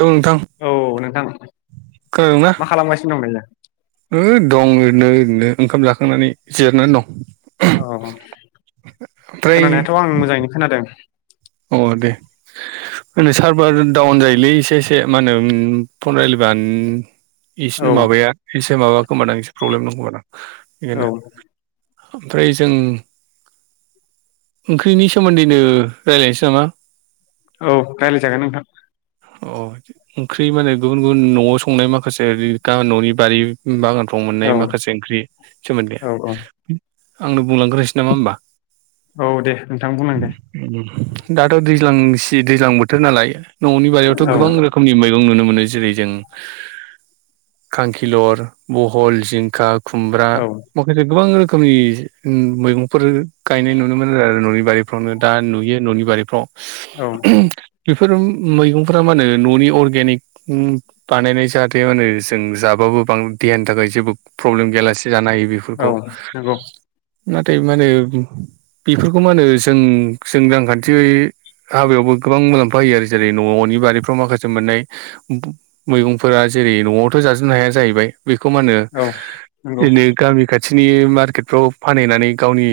औ नोंथां औ नोंथां खोनादोंना मा खालामगासिनो दं नलाय। दं ओरैनो ओरैनो ओंखाम जाखांनानै जिरनानै दं। औ खोनानायाथ' आं मोजाङैनो खोनादों। औ दे। म होनो सारभार दडाउन जायोलै एसे एसे मा होनो फन रायलायबानो औ इसनि माबाया एसे माबाखोम आं एसे प्रब्लेम दं खोमा दां। औ ओमफ्राय जों ओंख्रिनि सोमोन्दैनो रायलायसै नामा? औ रायलायजागोन नोंथां। अ ओंख्रि माने गुबुन गुबुन न'आव संनाय माखासे ओरै गान न'नि बारि बागान फ्राव औ मोननाय माखासे ओंख्रि सोमोन्दै औ औ आंनो बुंलांग्रोनोसै नामा होमबा? औ दे नोंथां बुंलां दे। दाथ' दैज्लांसि दैज्लां बोथोर नालाय न'नि बारियावथ' औ गोबां रोखोमनि मैगं नुनो मो नो जेरै जों खांखिलर, बहल, जिंखा खुमब्रा औ माखासे गोबां रोखोमनि मैगंफोर गायनाय नुनो मोन आरो न'नि बारिफ्राव नो दा नुयो न'नि बारिफ्राव। औ बेफोर मैगं फ्रा मा होनो न'नि अर्गेनिक बानायनाय जाहाथे मा होनो जों जाबाबो बां देहानि थाखाय जेबो प्रब्लेम गैयालासे जानो हायो औ बेफोरखौ। नंगौ नाथाय मा होनो बेफोरखौ मा होनो जों जों रांखान्थियै हाबायावबो गोबां मुलाम्फा होयो आरो जेरै न'नि बारिफ्राव माखासे मोननाय मैगंफोरा जेरै न'आवथ' जाजोबनो हाया जाहैबाय। बेखौ मा औ नंगौ होनो बि गामि खाथिनि मार्केटफ्राव फानहैनानै गावनि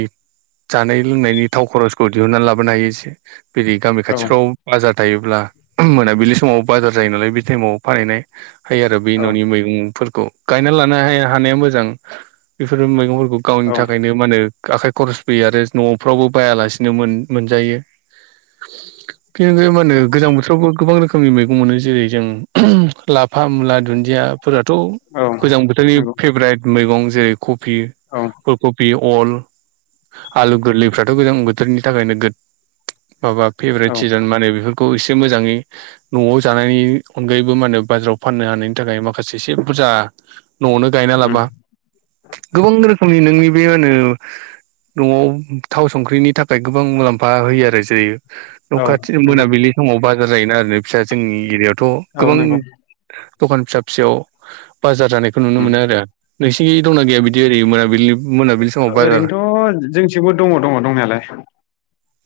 जानाय लोंनायनि थाव खरसखौ दिहुननानै लाबोनो हायो एसे। बि गामि औ खाथिफ्राव बाजार थायोब्ला। मोनाबिलि समाव बाजार जायो नालाय बे टाइमाव फानहनाय हायो आरो बे औ न'नि मैगंफोर खौ गायना लानो हाया हानाया मोजां बेफोर मैगंफोरखौ गावनि औ थाखायनो मानो आखाइ खरस फैयो आरो न'फ्रावबो बायालासिनो मोनजायो। बे मान होन गोजां बो गोबां रोखोमनि मैगं मोनो। जेरै जों लाफा मुला दुन्दिया फोराथ' औ गोजां बोथोरनि नंगौ फेभरेट मैगं जेरै कबि औ फुल कबि अल आलु गोरलैफ्राथ' गोजां बोथोरनि थाखायनो गोद माबा फेभारेट औ सिजोन मान होन बेफोरखौ सि एसे मोजाङै न'आव जानायनि अनगायैबो मा होनो बाजाराव फाननो हानायनि थाखाय माखासे एसे बुरजा न'आवनो गायना उम लाबा गोबां रोखोमनि नोंनि बे मा होनो न'आव थाव संख्रिनि थाखाय गोबां मुलाम्फा होयो आरो जेरै न' औ खाथि नंगौ मोनाबिलि समाव बाजार जायोना आरोना फिसा जोंनि एरियाव थ' औ गोबां नंगौ दखान फिसा फिसायाव बाजार जानायखौ नुनो उम मोनो आरो। नोंसिनिखै दंना गैया बिदि ओरै मोनाबिलि मोनाबिलि समाव बाजार ओरैनोथ' जोंसेबो दङ दङ दंनायालाय।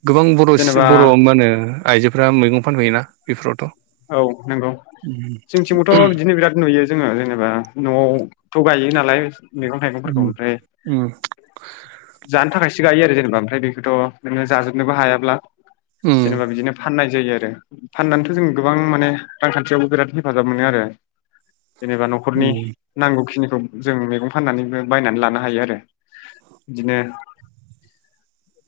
गोबां बर' जेनेबा बर' मा होनो आइजोफोरा मैगं फानफैयोना बेफोरावथ'? औ नंगौ जं जोंथिंबोथ' बिदिनो बिराद नुयो। जोङो जेनेबा न'आवथ' गायो नालाय मैगं थाइगंफोरखौ ओमफ्राय जानो थाखाय सो गायो आरो जेनेबा मफ्राय बेखौथ' नोङो जाजोबनोबो हायाब्ला जेनेबा बिदिनो फाननाय जायो आरो फाननानैथ' जों गोबां माने रांखान्थियावबो बिराद हेफाजाब मोनो आरो। जेनेबा न'खरनि नांगौखिनि खौ जों मैगं फाननानैबो बायनानै लानो हायो आरो बिदिनो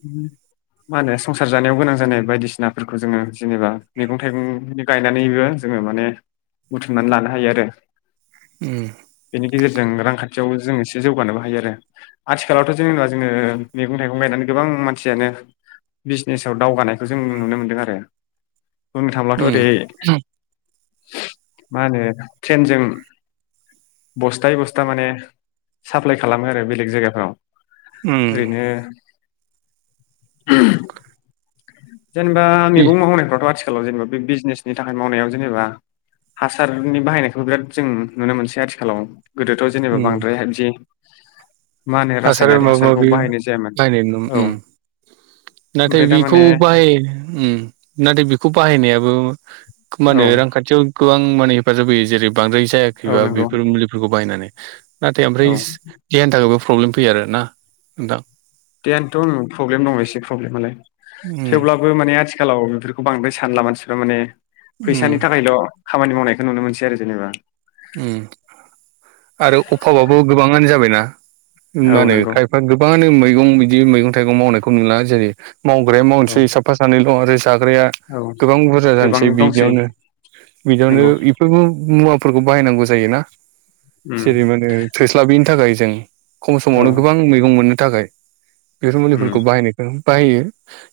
उम मा होनो संसार जानायाव गोनां जानाय बायदिसिनाफोरखौ जोङो जेनेबा मैगं थाइगं गायनानैबो जोङो माने बुथुमनानै लानो हायो आरो। उम बेनि गेजेरजों रांखान्थियाव जों एसे जौगानोबो हायो आरो आथिखालावथ' जेनेबा जोङो मैगं थाइगं गायनानै गो बां मानसियानो बिजनेसाव दावगानायखौ जों नुनो मोन्दों आरो। बुंनो थांब्लाथ' ओरै [unintelligible] मा होनो ट्रेनजों बस्थायायै बस्था माने साप्लााय खालामो आरो बेलेग जायगाफ्राव। ओरैनो जेनेबा बे मैगं मावनायफ्राथ' आथिखालाव जेनेबा बे बिजनेसनि थाखाय मावनायाव जेनेबा हासारनि बाहायनायखौबो बिराद जों नुनो मोनसै आथिखालाव गोदोथ' जेनेबा बांद्राय दि हासार माबा माबि बाहायनाय जायामोन नायनाय औ उ नाथाय ओमफ्राय बिखौ दामाने बाहाय नाथाय बेखौ बाहायनायाबो मा औ होनो रांखान्थियाव गोबां माने हेफाजाब होयो जेरै बांद्राय औ जायाखैबा नंगौ बेफोर मुलिफोरखौ बायनानै नाथाय औ ओमफ्राय सि गियानि थाखायबो प्रब्लेम फैयो आरो ना नोंथां। देहानोथ' आं प्रब्लेम दङ एसे प्रब्लेमालाय उम थेवब्लाबो माने आथिखालाव बेफोरखौ बांद्राय सानला मानसिफ्रा माने उम फैसानि थाखायल' खामानि मावनायखौ नुनो मोनसै आरो जेनेबा। उ। आरो अभाबाबो गोबाङानो जाबायना ओ औ मा होनो नंगौ खायफा गोबाङानो मै मैगं बिदि मैगं थाइगं मावनायखौ नुला जेरै मावग्राया औ मावनोसै साफा सानैल' आरो जाग्राया औ गोबां बुरजा गोबां जानोसै दंसै बिदियावनो बिदियावनो नंगौ बेफोरबो मुवा फोरखौ बाहायनांगौ जायोना उम जेरै माने थोस्लाबिनि थाखाय जों खम औ समावनो गोबां मैगं मोननो थाखाय बेफोर उम मुलिफोरखौ बाहायनायखौ बाहायो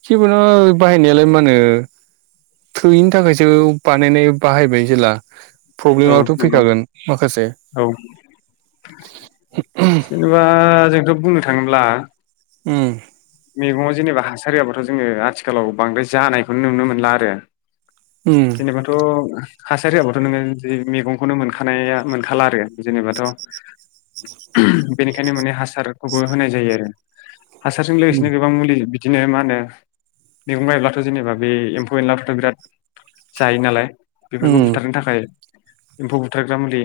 जेबुनु बाहायनायालाय मा होनो थोयैनि थाखायसो बानायनाय बाहायबाय जेला औ प्रब्लेमाथ' नंगौ फैखागोन माखासे औ जेनेबा जोंथ' बुंनो थाङोब्ला उ। मैगङाव जेनेबा हासार होआबाथ' जोङो आथिखालाव बांद्राय जानायखौनो नुनो मोनला आरो उम जेनेबाथ' हासारि हाबाथ' नोङो जि मैगंखौनो मोनखानाया मोनखाला आरो जेनेबाथ' बेनिखायनो माने हासारखौबो होनाय जायो आरो हासार बिदिनो गोबां मुलि बिदिनो मा होनो मैगं गायब्लाथ' जेनेबा बे एम्फौ एनलाफ्राथ' बिराद जायो नालाय बेफोरखौ उम बुथारनो थाखाय एम्फौ बुथारग्रा मुलि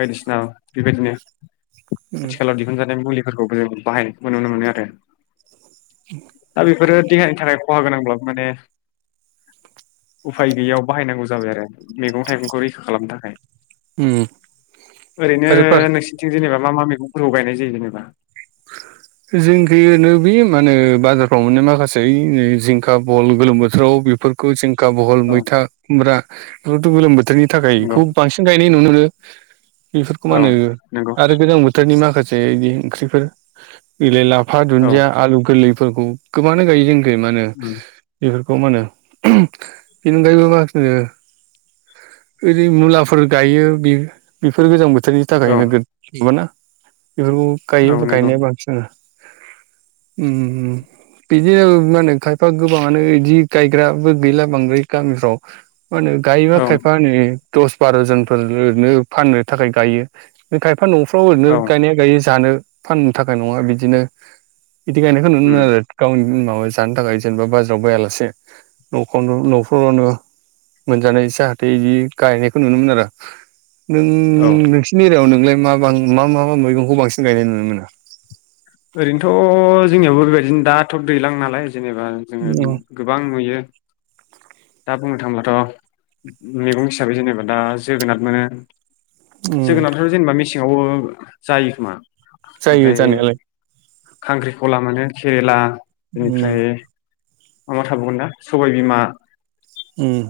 बायदिसिना बेबायदिनो । आथिखालाव दिहुनजानाय मुलिफोरखौबो जों बाहाय नुनो मोनो आरो दा बेफोरो देहानि थाखाय खहा गोनांब्लाबो माने उफाय गैयियाव बाहायनांगौ जाबाय आरो मैगं थाइगंखौ रैखा खालामनो थाखाय उम । ओरैनो आरो फार नोंसोरथि जेनेबा मा मा मैगंफोरखौ गायनाय जायो जेनेबा । [unintelligible] जिंखि नो बे मानो बाजारफ्राव मोनो माखासे जिंखा भल गोलोम बोथोराव बेफोरखौ जों खा, बहल, औ मैथा, खुमब्रा बेफोरखौथ' गोलोम बोथोरनि थाखाय नंगौ बेखौ बांसिन गायनाय नुनो मोनो। बेफोरखौ मा औ होनो नंगौ आरो गोजां बोथोरनि माखासे बिदि ओंख्रिफोर गै लाइ, ला फा, औ दुन्दिया, आलु गोरलैफोरखौ गोबानो गायो जोंनिखि मा होनो उम बेफोर खौ मा होनो। बेनि अनगायैबो [inaudible] ओरै मुलाफोर गायो बेफोर गोजां बोथोरनि थाखाय औ नोगद नङा ना? बेफोरखौ गायो औ नंगौ गायनाय बांसिनानो। ओम बिदिनो मा होनो खायफा गोबाङानो बिदि गायग्राबो गैला बांद्राय गामिफ्राव। मा होनो गायोबा औ खायफा नो दस बार' जनफोरनो फाननो थाखाय गायो। खाय फा न'फ्राव ओरैनो औ गायनाया गायै जानो फाननो थाखाय नङा बिदिनो। बिदिखायनायखौ नुनो उम आरो गावनि जानो थाखाय जेनेबा बाजाराव बायालासे न'खरनो न'फोरावनो मोनजानाय जाहाथे इदि गायनायखौ नुनोमोन आरो। नों औ नोंसिनि एरियायाव नोंलाय म मा मा मा मैगंखौ बांसिन गायनाय नुनो मोनो? ओरैनोथ' जोंनियावबो बेबायदिनो दाथ' दैलां नालाय। जेनेबा जोङो मोनो? गोबां नुयो। दा बुंनो थाङोब्लाथ' मैगं हिसाबै जेनेबा दा जोगोनार मोनो। उम उम जोगोनारफथ' जेनेबा मेसेङाव जायो खोमा। जायो ओमफ्राय जानायालाय। खांख्रिखला मोनो केरेला उम बेनिफ्राय माबा थाबावगोन ना सबाय बिमा। ओम।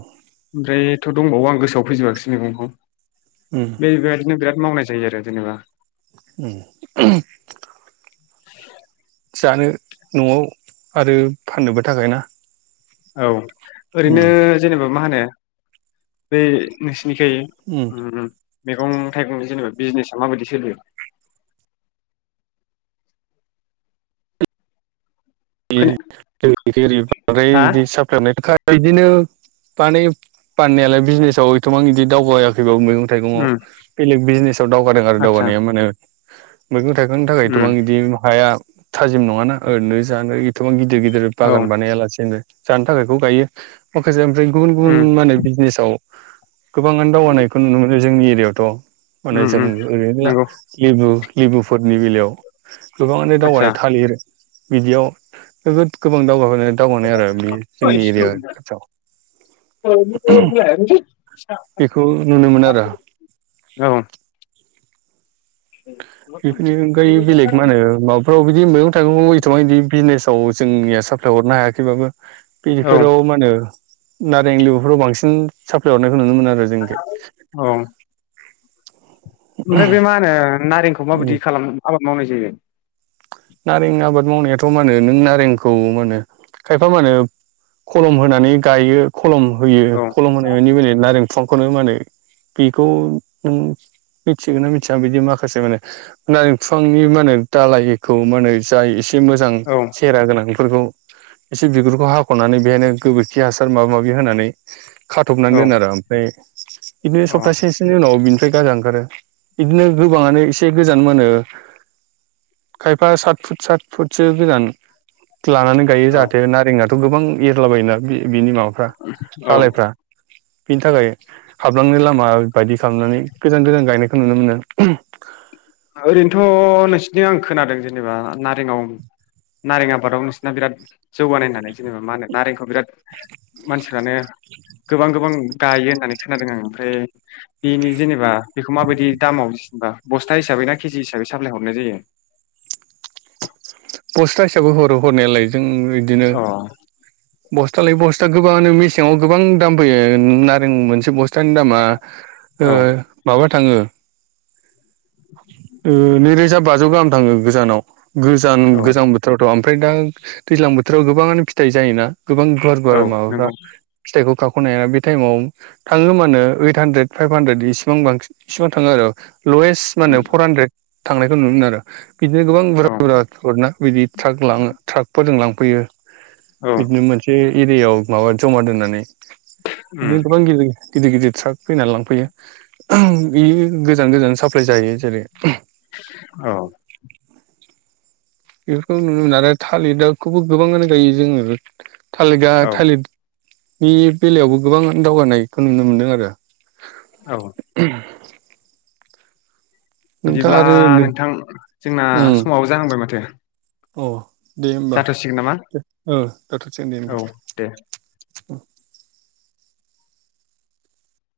ओमफ्रायथ' दंबावो आं गोसोआव फैजोबआाखिसै मैगंखौ उम बेबायदिनो बिराद मावनाय जायो आरो जेनेबा। उम। [unintelligible] जानो न'आव आरो फाननोबो थाखाय ना? औ उम ओरैनो जेनेबा मा होनो बै नोंसि निखै उम मैगं थाइगंनि जेनेबा बिजनेसा माबायदि सोलियो? [inaudible] खोना जोंनिथिं ओरै बांद्राय हा इदि [inaudible] इदिनो बानायो फाननायालाय बिजनेसाव एथबां बिदि दावगायाखैबाबो मैगं उम थाइगंआव बेलेग बिजनेसाव दावगादों आरो आदसा दावगानाया माने मैगं थाइगंनि थाखाय एथ'बां उम बिदि हाया थाजिम नङाना ओरैनो जानो एथबां गिदि गिदिर गिदिर औ बागान बानाया लासेनोनो जानो थाखायखौ गायो माखासे रै गुबुन उम गुबुन माने‌ बिजनेसाव गोबाङानो दावगानायखौ नुनो मोनो जोंनि एरिायावथ' माने उम जों उम ओरैनो नंगौ लेबु लेबुफोरनि बेलायाव गोबाङानो आदसा दावबायानाय थालिर बिदियाव नोगोद गोबां दावगाखानाय दावगानाय आरो बे जोंनि एरिया खाथियाव। बेखौ [unintelligible] नुनो मोनो आरो औ। [inaudible] बेफोरनि औ अनगायै बेलेग मा होनो माबाफ्राव बिदि मैगं थाइगं एसेबां बिदि बिजनेसाव जोंनि साल्फाय हरनो हाया खैबाबो औ बेफोराव मा होनो नारें लिबुफोराव बांसिन साप्लाइहरनाय खो नुनो मोनो आरो जोंनिखि। ओमफ्राय बे मा होनो नारेंखौ माबायदि खालामना आबाद मावनाय जायो? नारें आबाद मावनायाथ' मा होनो नों नारेंखौ मा होनो खायफा मा होनो खलम होनानै गायो खलम होयो औ खलम होनाय मानि माने नारें बिफांखौनो माहोनो बेखौ नों मिथिगोन ना मिथिया बिदि माखासे माने नारें बिफांनि माहोनो दालाय खौ माहोनो जा एसे मोजां औ सेहरा गोनां फोरखौ एसे बिगुरखौ हाख'नानै बेहायनो गोबोरखि हासार माबा माबि होनानै खाथ'बनानै औ दोनो आरो ओमफ्राय बिदिनो औ सप्तासेसोनि उनाव बिनि गाजा ओंखारो बिदिनो गोबाङानो एसे गोजान मानो खायफा सात फुट सात फुटसो गोजान लानानै गायो औ जाहाथे नारेंआ गोबां एरलाबायोना बि -बिनि माबाफ्रा औ दालायफ्रा बिनि थाखाय थाब बिफांनि लामा बायदि खालामनानै गोजान -गोजान गायनायखौ नुनो मोनो उम ओरैनोथ' नोंसिनि आं खोनादों जेनेबा नारेंङाव नारें आबादाव नोंसिना बिराद जौगानाय होननानै जेनेबा मा होनो नारेंखौ बिराद मानसिफ्रानो गोबां -गोबां गायो होननानै खोनादों आं ओमफ्राय बेनि जेनेबा बेखौ माबायदि दामाव बा बस्था हिसाबै ना केजि हिसाबै साप्लाय हरनाय जायो पस्था हिसाबै हरो हरनायालाय जों इदिनो अ बस्थालाय बस्था गोबाङानो मेसेंआव गोबां दाम फैयो नारें मोनसे बस्था थानि दामा ओ औ माबा थाङो ओ नैरोजा बाजौ गाहाम थाङो गोजानाव गोजान औ गोजां बोथोरावथ' आं ओमफ्राय दा दैज्लां बोथोराव गोबाङानो फिथाइ जायोना गोबां गुवार औ -गुवार माबाफ्रा नंगौ फिथाइखौ खाम खनाया बे टाइमाव थाङो मानो ओइथ हानद्रेद फाइभ हानद्रेद इसेबां बांसिन इसिबां थाङो आरो लवेस्ट मा होनो उम फर हान्ड्रेद थांनायखौ नुनो आरो बिदिनो गोबां बुरजा औ -बुरजा फोरना बिदि ट्राक लाङो ट्राकफोरजों लांफैयो औ बिदिनो मोनसे एरियायाव माबा जमा दोननानै उम बिदिनो गोबां गिलिर गिदिर गिदिर ट्राक फैनानै लांफैयो उम बेयो गोजान गोजान साप्लाय जाहायो जेरै औ बेफोरखौ नुनो मोनो आरो थालिदाखौबो गोबाङानो गायो जोङो थालिगा थालिद नि बेलायावबो गोबां दावगानायखौ नुनो मोनदों आरो औ नोंथाङा बिदिब्ला आरो नै नोंथां जोंना उम समाबो जाहांबाय माथो अ दे होमबा जाथ'सिगोन नामा ओ दाथ'सै दे होमबा औ दे